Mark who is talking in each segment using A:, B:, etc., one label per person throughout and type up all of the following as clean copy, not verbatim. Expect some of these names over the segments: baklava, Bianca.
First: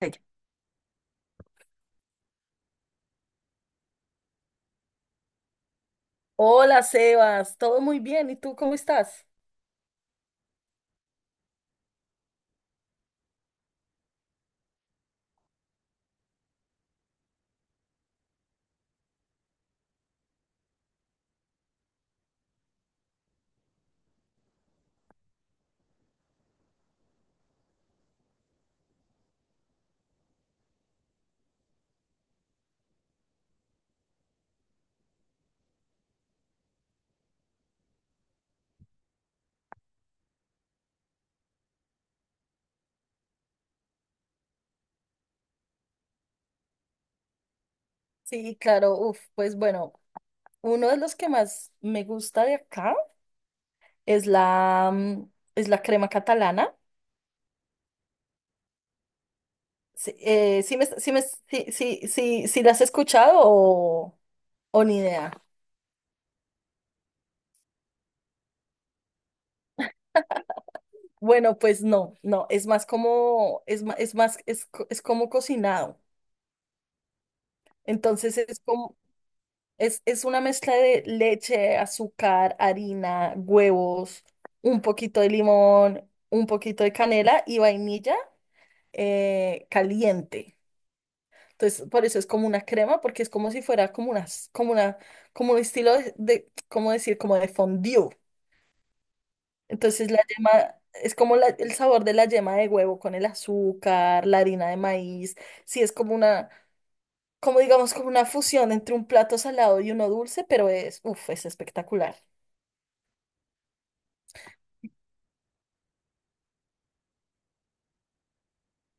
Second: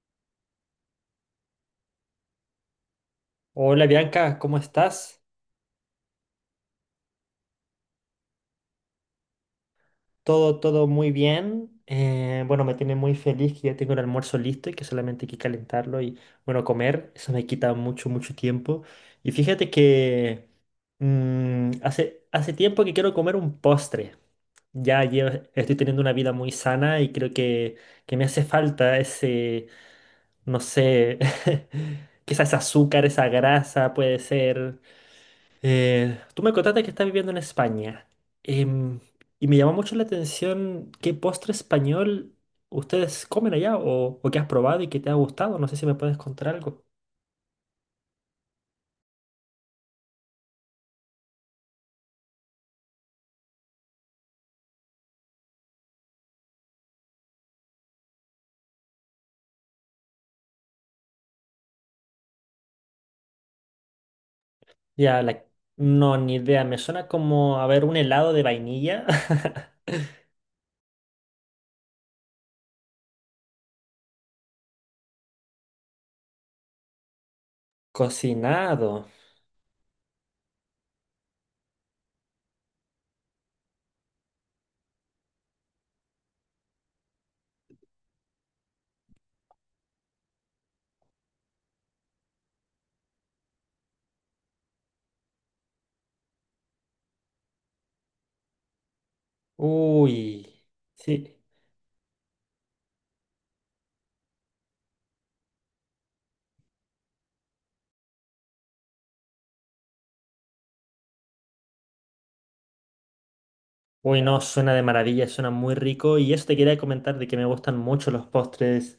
A: Ella.
B: Hola Bianca, ¿cómo estás?
A: Hola Sebas, todo muy bien, ¿y tú cómo estás?
B: Todo muy bien. Bueno, me tiene muy feliz que ya tengo el almuerzo listo y que solamente hay que calentarlo y, bueno, comer. Eso me quita mucho, mucho tiempo. Y fíjate que hace tiempo que quiero comer un postre. Estoy teniendo una vida muy sana y creo que me hace falta ese, no sé, quizás azúcar, esa grasa, puede ser. Tú me contaste que estás viviendo en España. Em, y me llamó mucho la atención qué postre español ustedes comen allá o qué has probado y qué te ha gustado. No sé si me puedes contar algo.
A: Sí, claro, uf, pues bueno, uno de los que más me gusta de acá es es la crema catalana. Sí, sí la has escuchado, o, ¿o ni
B: Ya,
A: idea?
B: la- no, ni idea. Me suena como a ver un helado de vainilla
A: Bueno, pues no, es más como cocinado. Entonces es como,
B: cocinado.
A: Es una mezcla de leche, azúcar, harina, huevos, un poquito de limón, un poquito de canela y vainilla caliente. Entonces, por eso es como una crema, porque es como si fuera como una, como un estilo ¿cómo decir? Como de fondue. Entonces, la
B: Uy,
A: yema es como
B: sí.
A: el sabor de la yema de huevo con el azúcar, la harina de maíz. Sí, es como una, como digamos, como una fusión entre un plato salado y uno dulce, pero es, uff, es espectacular.
B: Uy, no, suena de maravilla, suena muy rico. Y eso te quería comentar de que me gustan mucho los postres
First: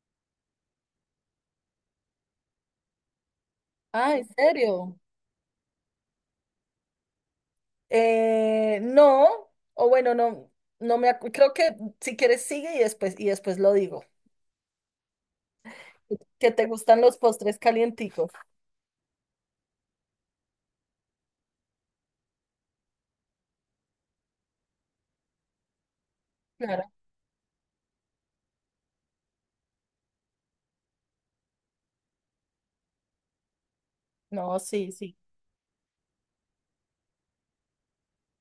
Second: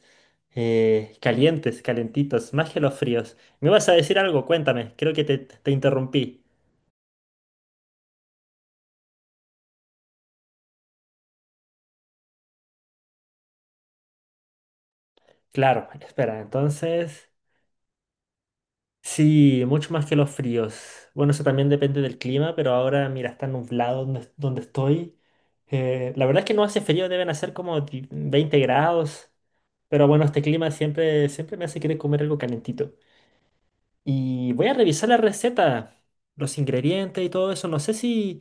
B: calientes, calentitos, más que los fríos. ¿Me vas a
A: Ah,
B: decir
A: ¿en
B: algo? Cuéntame,
A: serio?
B: creo que te interrumpí.
A: No, o bueno, no, no me acu- creo que si quieres sigue y después lo digo.
B: Claro, espera,
A: Que te gustan los
B: entonces...
A: postres calienticos.
B: Sí, mucho más que los fríos. Bueno, eso también depende del clima, pero ahora, mira, está nublado donde, donde estoy. La verdad es que no hace
A: Claro.
B: frío, deben hacer como 20 grados. Pero bueno, este clima siempre, siempre me hace querer comer algo calentito. Y
A: No,
B: voy a
A: sí,
B: revisar la
A: sí.
B: receta, los ingredientes y todo eso. No sé si,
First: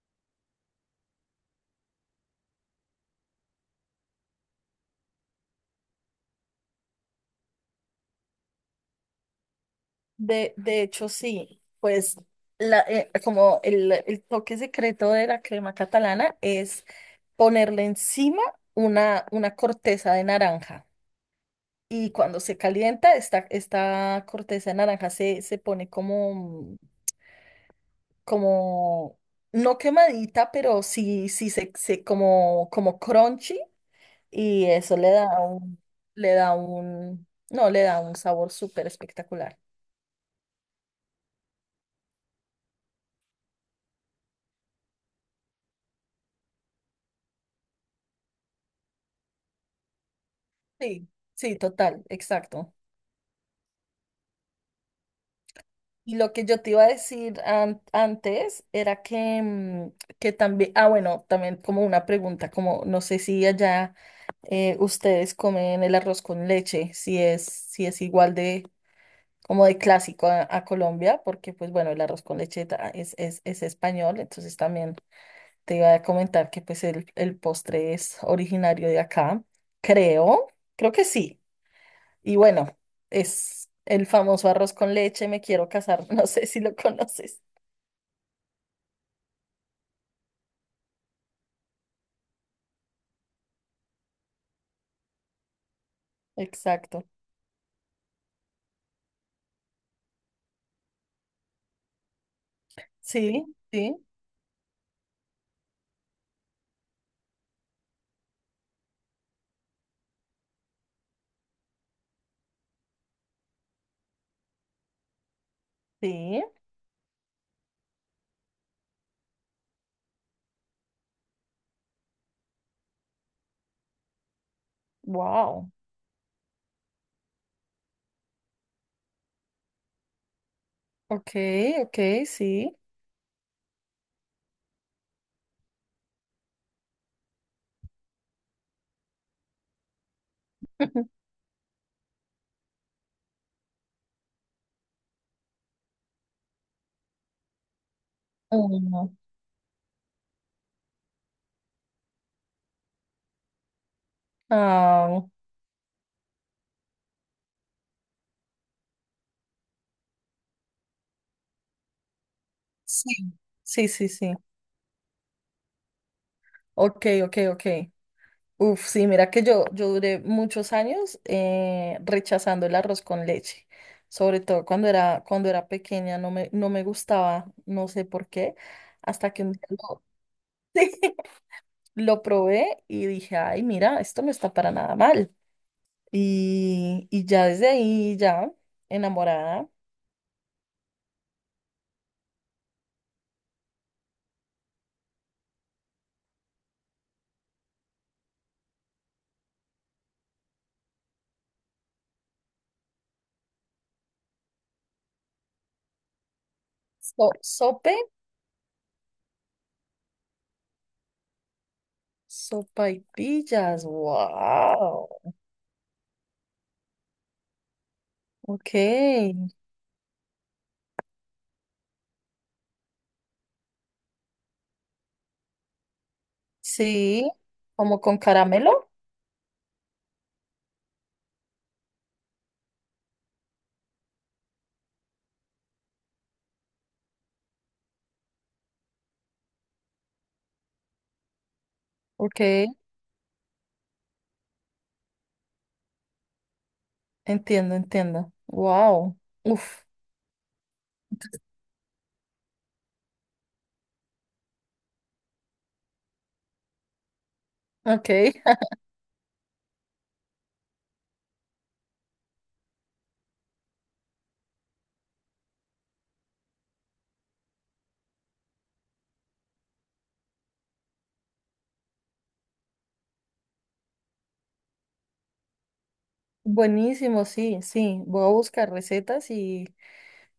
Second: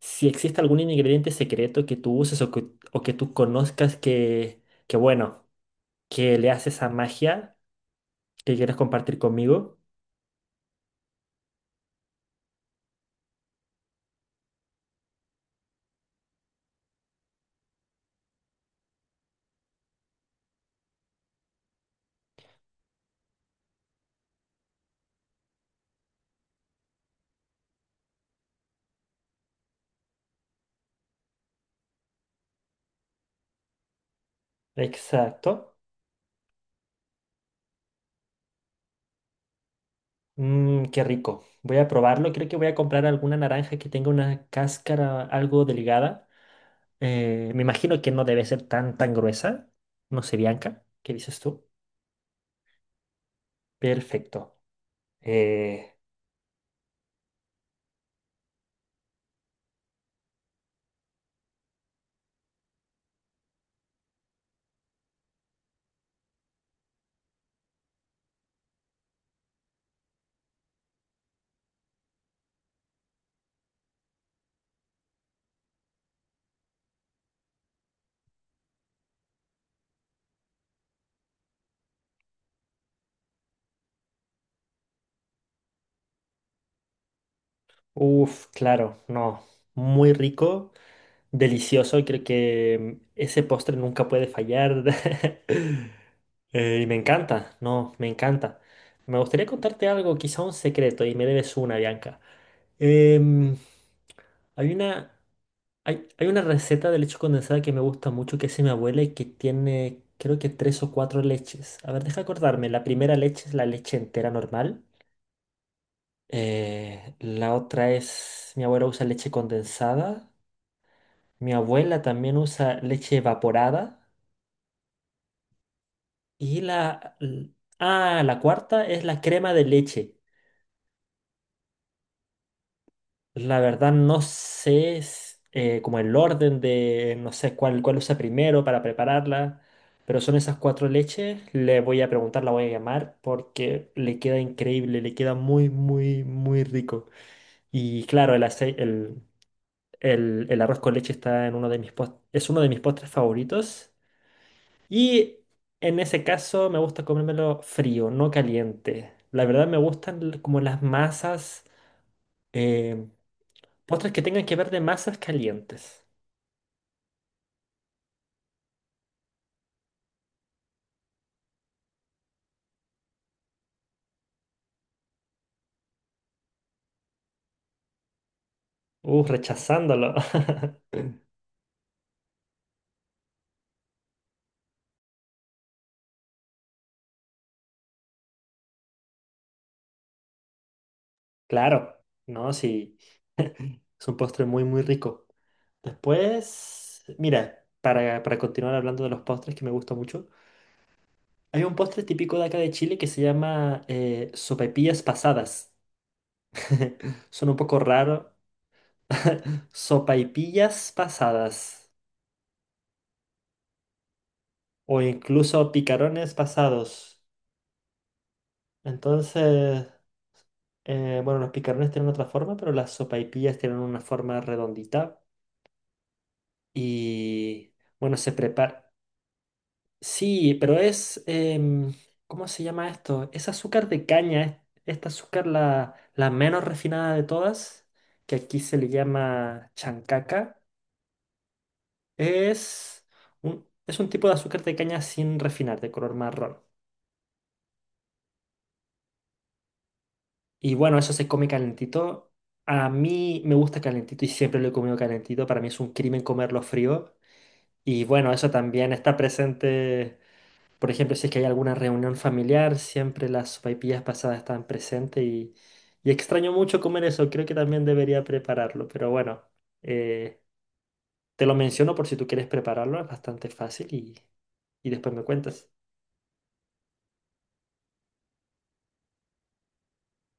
B: si existe algún ingrediente secreto que tú uses o que tú conozcas que, bueno, que le hace esa magia que quieres compartir conmigo.
A: De hecho, sí. Pues el toque secreto de la crema catalana es ponerle encima una corteza de naranja. Y cuando se calienta, esta corteza de naranja se pone como, no quemadita, pero como crunchy y eso
B: Exacto.
A: le da un, no, le da un sabor súper espectacular.
B: Mm, qué rico. Voy a probarlo. Creo que voy a comprar alguna naranja que tenga una cáscara algo delgada. Me imagino que no debe ser tan, tan gruesa. No sé, Bianca,
A: Sí,
B: ¿qué dices
A: sí,
B: tú?
A: total, exacto.
B: Perfecto. Eh,
A: Y lo que yo te iba a decir antes era que también, ah, bueno, también como una pregunta, como no sé si allá ustedes comen el arroz con leche, si es igual de como de clásico a Colombia, porque pues bueno, el arroz con leche es español, entonces también te iba a comentar que pues el postre es originario de acá, creo, creo que sí. Y bueno, es el famoso arroz con leche, me quiero casar, no sé si lo conoces.
B: Uf, claro, no. Muy rico, delicioso. Y creo que ese postre nunca puede fallar. Y me
A: Exacto.
B: encanta, no, me encanta. Me gustaría contarte algo, quizá un secreto, y me debes una, Bianca.
A: Sí,
B: Em,
A: sí,
B: hay una, Hay una receta de leche condensada que me gusta mucho, que es de mi abuela y que tiene, creo que tres o cuatro leches. A ver, deja acordarme. La primera leche es la leche entera normal.
A: sí.
B: Mi abuela usa leche condensada, mi abuela también usa leche evaporada
A: Wow.
B: y la... l- Ah, la cuarta es la crema de leche.
A: Ok, ok, sí.
B: La verdad no sé como el orden de, no sé cuál, cuál usa primero para prepararla, pero son esas cuatro leches. Le voy a preguntar, la voy a llamar porque le queda increíble, le queda muy, muy, muy rico. Y claro, el aceite,
A: Mm.
B: El arroz con leche está en uno de es uno de mis postres favoritos.
A: Ah,
B: Y en ese caso me gusta comérmelo frío, no caliente. La verdad me gustan como las masas, eh,
A: sí, sí, sí,
B: postres que
A: sí.
B: tengan que ver de masas calientes.
A: Ok, ok, ok. Uf, sí, mira que yo duré muchos años rechazando el arroz con leche, sobre todo cuando cuando era pequeña, no me gustaba, no sé por qué, hasta que un día
B: Rechazándolo.
A: lo probé y dije, ay, mira, esto no está para nada mal. Y ya desde ahí, ya enamorada,
B: Claro, no, sí, es un postre muy, muy rico. Después, mira, para continuar hablando de los postres que me gusta mucho, hay un postre típico de acá de Chile que se llama sopaipillas pasadas.
A: so-
B: Son un poco
A: sope,
B: raro. Sopaipillas pasadas
A: sopaipillas,
B: o
A: wow,
B: incluso picarones pasados.
A: ok,
B: Entonces, bueno, los picarones tienen otra forma, pero las sopaipillas tienen una forma redondita
A: sí,
B: y
A: como
B: bueno,
A: con
B: se
A: caramelo,
B: prepara. Sí, pero es, em, ¿cómo se llama esto? Es azúcar de caña, esta azúcar la, la menos refinada de todas, que aquí se le llama chancaca.
A: ok.
B: Es es un tipo de azúcar de caña sin refinar, de color marrón.
A: Entiendo, entiendo. Wow. Uf.
B: Y bueno, eso se come calentito. A mí me gusta calentito y siempre lo he comido calentito. Para mí es un crimen comerlo frío. Y
A: Ok.
B: bueno, eso también está presente. Por ejemplo, si es que hay alguna reunión familiar, siempre las sopaipillas pasadas están presentes y extraño mucho comer eso. Creo que también debería prepararlo. Pero bueno, eh, te lo menciono por si tú quieres prepararlo. Es bastante fácil y después me cuentas.
A: Buenísimo, sí, sí. Voy a buscar recetas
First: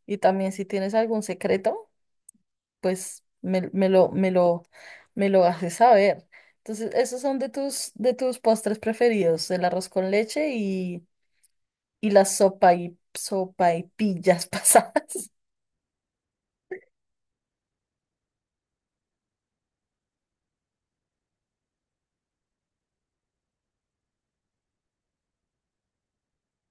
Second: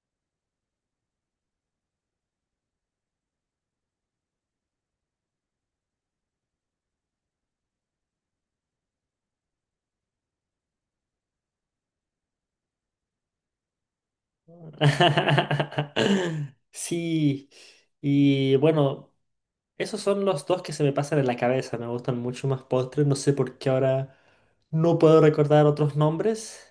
A: y también si tienes algún secreto, pues me lo haces saber. Entonces, esos son de de tus postres preferidos, el arroz con leche y las sopa y, sopa y pillas pasadas.
B: Sí, y bueno, esos son los dos que se me pasan en la cabeza. Me gustan mucho más postres. No sé por qué ahora no puedo recordar otros nombres.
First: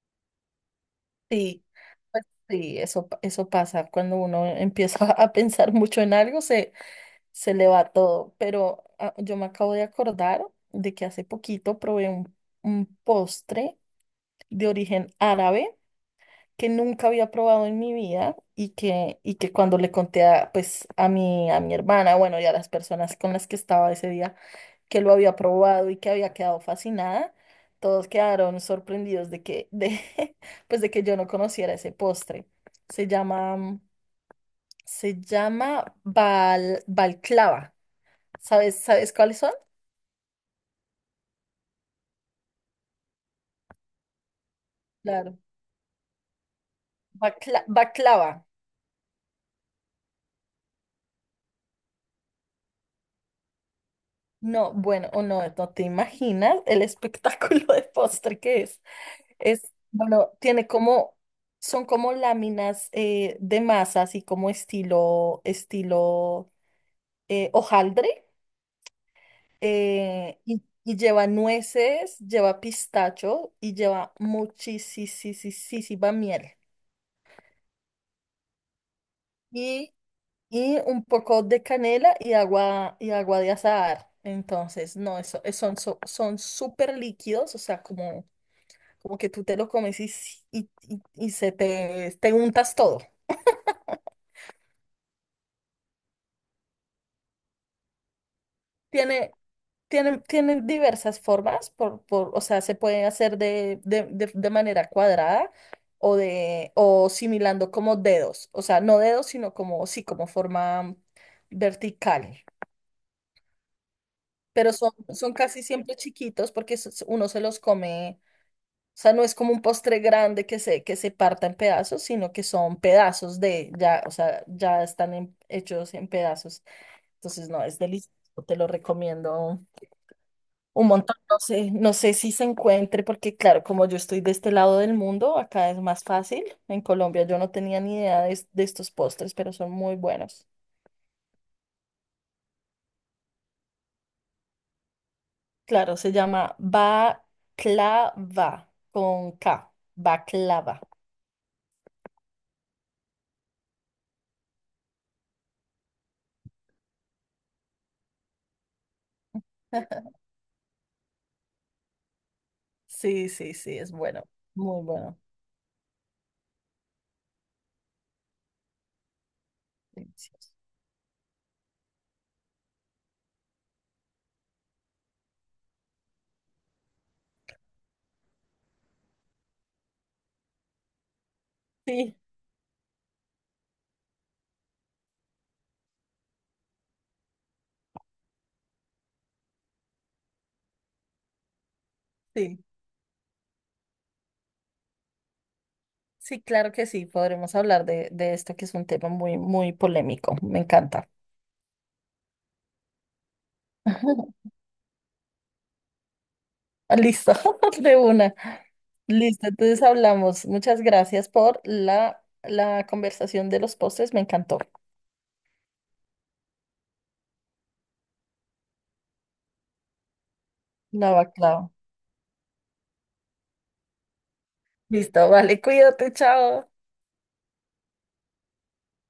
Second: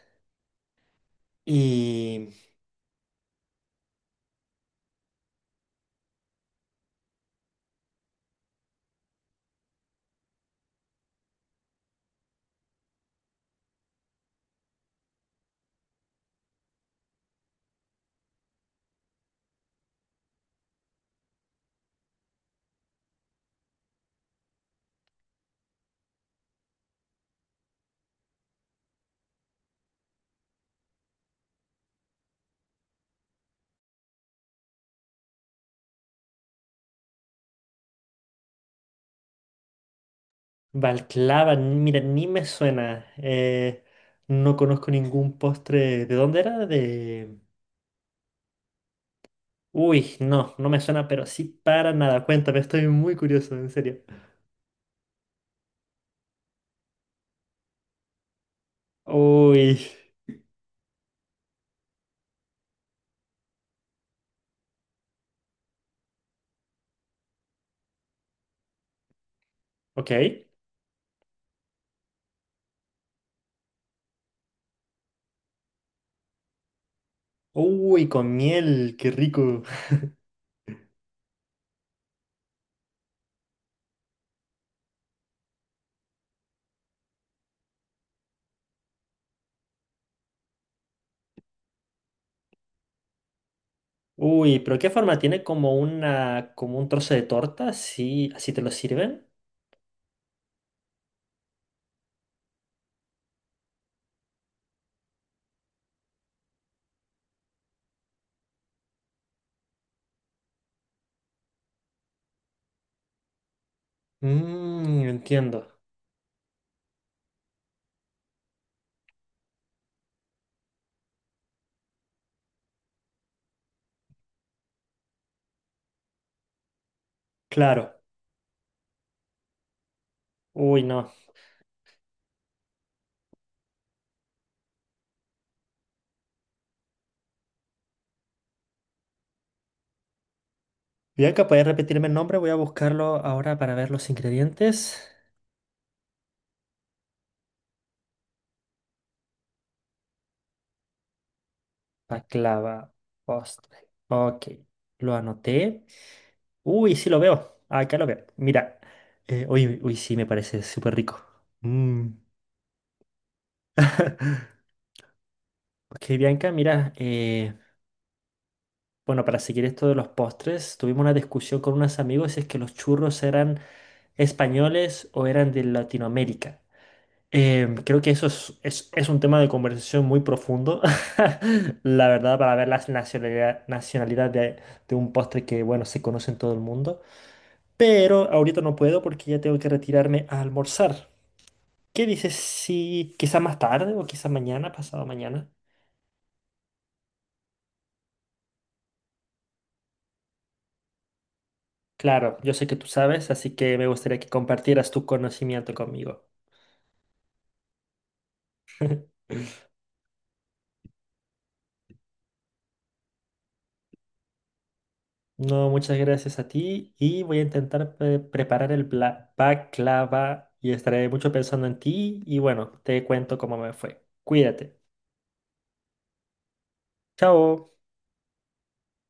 A: Sí, pues
B: Y
A: sí, eso pasa. Cuando uno empieza a pensar mucho en algo, se le va todo. Pero ah, yo me acabo de acordar de que hace poquito probé un postre de origen árabe que nunca había probado en mi vida y y que cuando le conté a, pues, a mi hermana, bueno, y a las personas con las que estaba ese día, que lo había probado y que había quedado fascinada, todos quedaron sorprendidos de pues, de que yo no conociera ese postre. Se llama, se llama balclava. ¿Sabes, sabes cuáles son?
B: Balclava, mira, ni me suena. No conozco ningún
A: Claro.
B: postre. ¿De dónde era? De...
A: Baklava.
B: Uy, no, no me suena, pero sí para nada. Cuéntame, estoy muy curioso, en serio.
A: No, bueno, o no, no te imaginas el espectáculo de postre que es. Es,
B: Uy,
A: bueno, tiene como, son como láminas de masa, así como estilo hojaldre,
B: ok.
A: y lleva nueces, lleva pistacho y lleva muchísima miel.
B: Uy, con miel, qué rico.
A: Y un poco de canela y agua de azahar. Entonces, no, eso, son súper líquidos, o sea, como, como que tú te lo comes y te untas todo.
B: Uy, pero ¿qué forma tiene? Como una, como un trozo de torta, sí, así te lo sirven.
A: Tiene, Tiene diversas formas. O sea, se puede hacer de manera cuadrada o similando como dedos, o sea, no dedos, sino como, sí, como forma vertical. Pero
B: Mmm,
A: son
B: entiendo.
A: casi siempre chiquitos porque uno se los come. O sea, no es como un postre grande que que se parta en pedazos, sino que son pedazos de, ya, o sea, ya están hechos en pedazos. Entonces, no, es
B: Claro.
A: delicioso, te lo recomiendo
B: Uy,
A: un
B: no.
A: montón. No sé, no sé si se encuentre, porque claro, como yo estoy de este lado del mundo, acá es más fácil. En Colombia yo no tenía ni idea de, de estos postres, pero son muy buenos.
B: Bianca, ¿puedes repetirme el nombre? Voy a buscarlo ahora para ver los ingredientes.
A: Claro, se llama baklava, con K, baklava.
B: Baklava, postre. Ok, lo anoté. Uy, sí lo veo. Acá lo veo. Mira. Uy, uy, sí, me parece súper rico. Mm.
A: Sí, sí, sí, es bueno, muy bueno,
B: Ok, Bianca, mira. Bueno, para seguir esto de los
A: delicioso.
B: postres, tuvimos una discusión con unos amigos si es que los churros eran españoles o eran de Latinoamérica. Creo que eso es un tema de conversación muy profundo, la
A: Sí,
B: verdad, para ver la nacionalidad, nacionalidad de un postre que, bueno, se conoce en todo el mundo. Pero ahorita no puedo porque ya tengo que retirarme a almorzar. ¿Qué dices
A: sí,
B: si quizá más tarde o quizá mañana, pasado mañana?
A: sí, claro que sí, podremos hablar de esto que es un tema muy, muy polémico, me encanta.
B: Claro, yo sé que tú sabes, así que me gustaría que compartieras tu conocimiento conmigo.
A: Listo, de una. Listo, entonces hablamos. Muchas gracias por la conversación de los postres, me encantó.
B: No, muchas gracias a ti y voy a intentar preparar el baklava y estaré
A: La
B: mucho
A: baclava.
B: pensando en ti y bueno, te cuento cómo me fue. Cuídate.
A: Listo, vale, cuídate, chao.
B: Chao.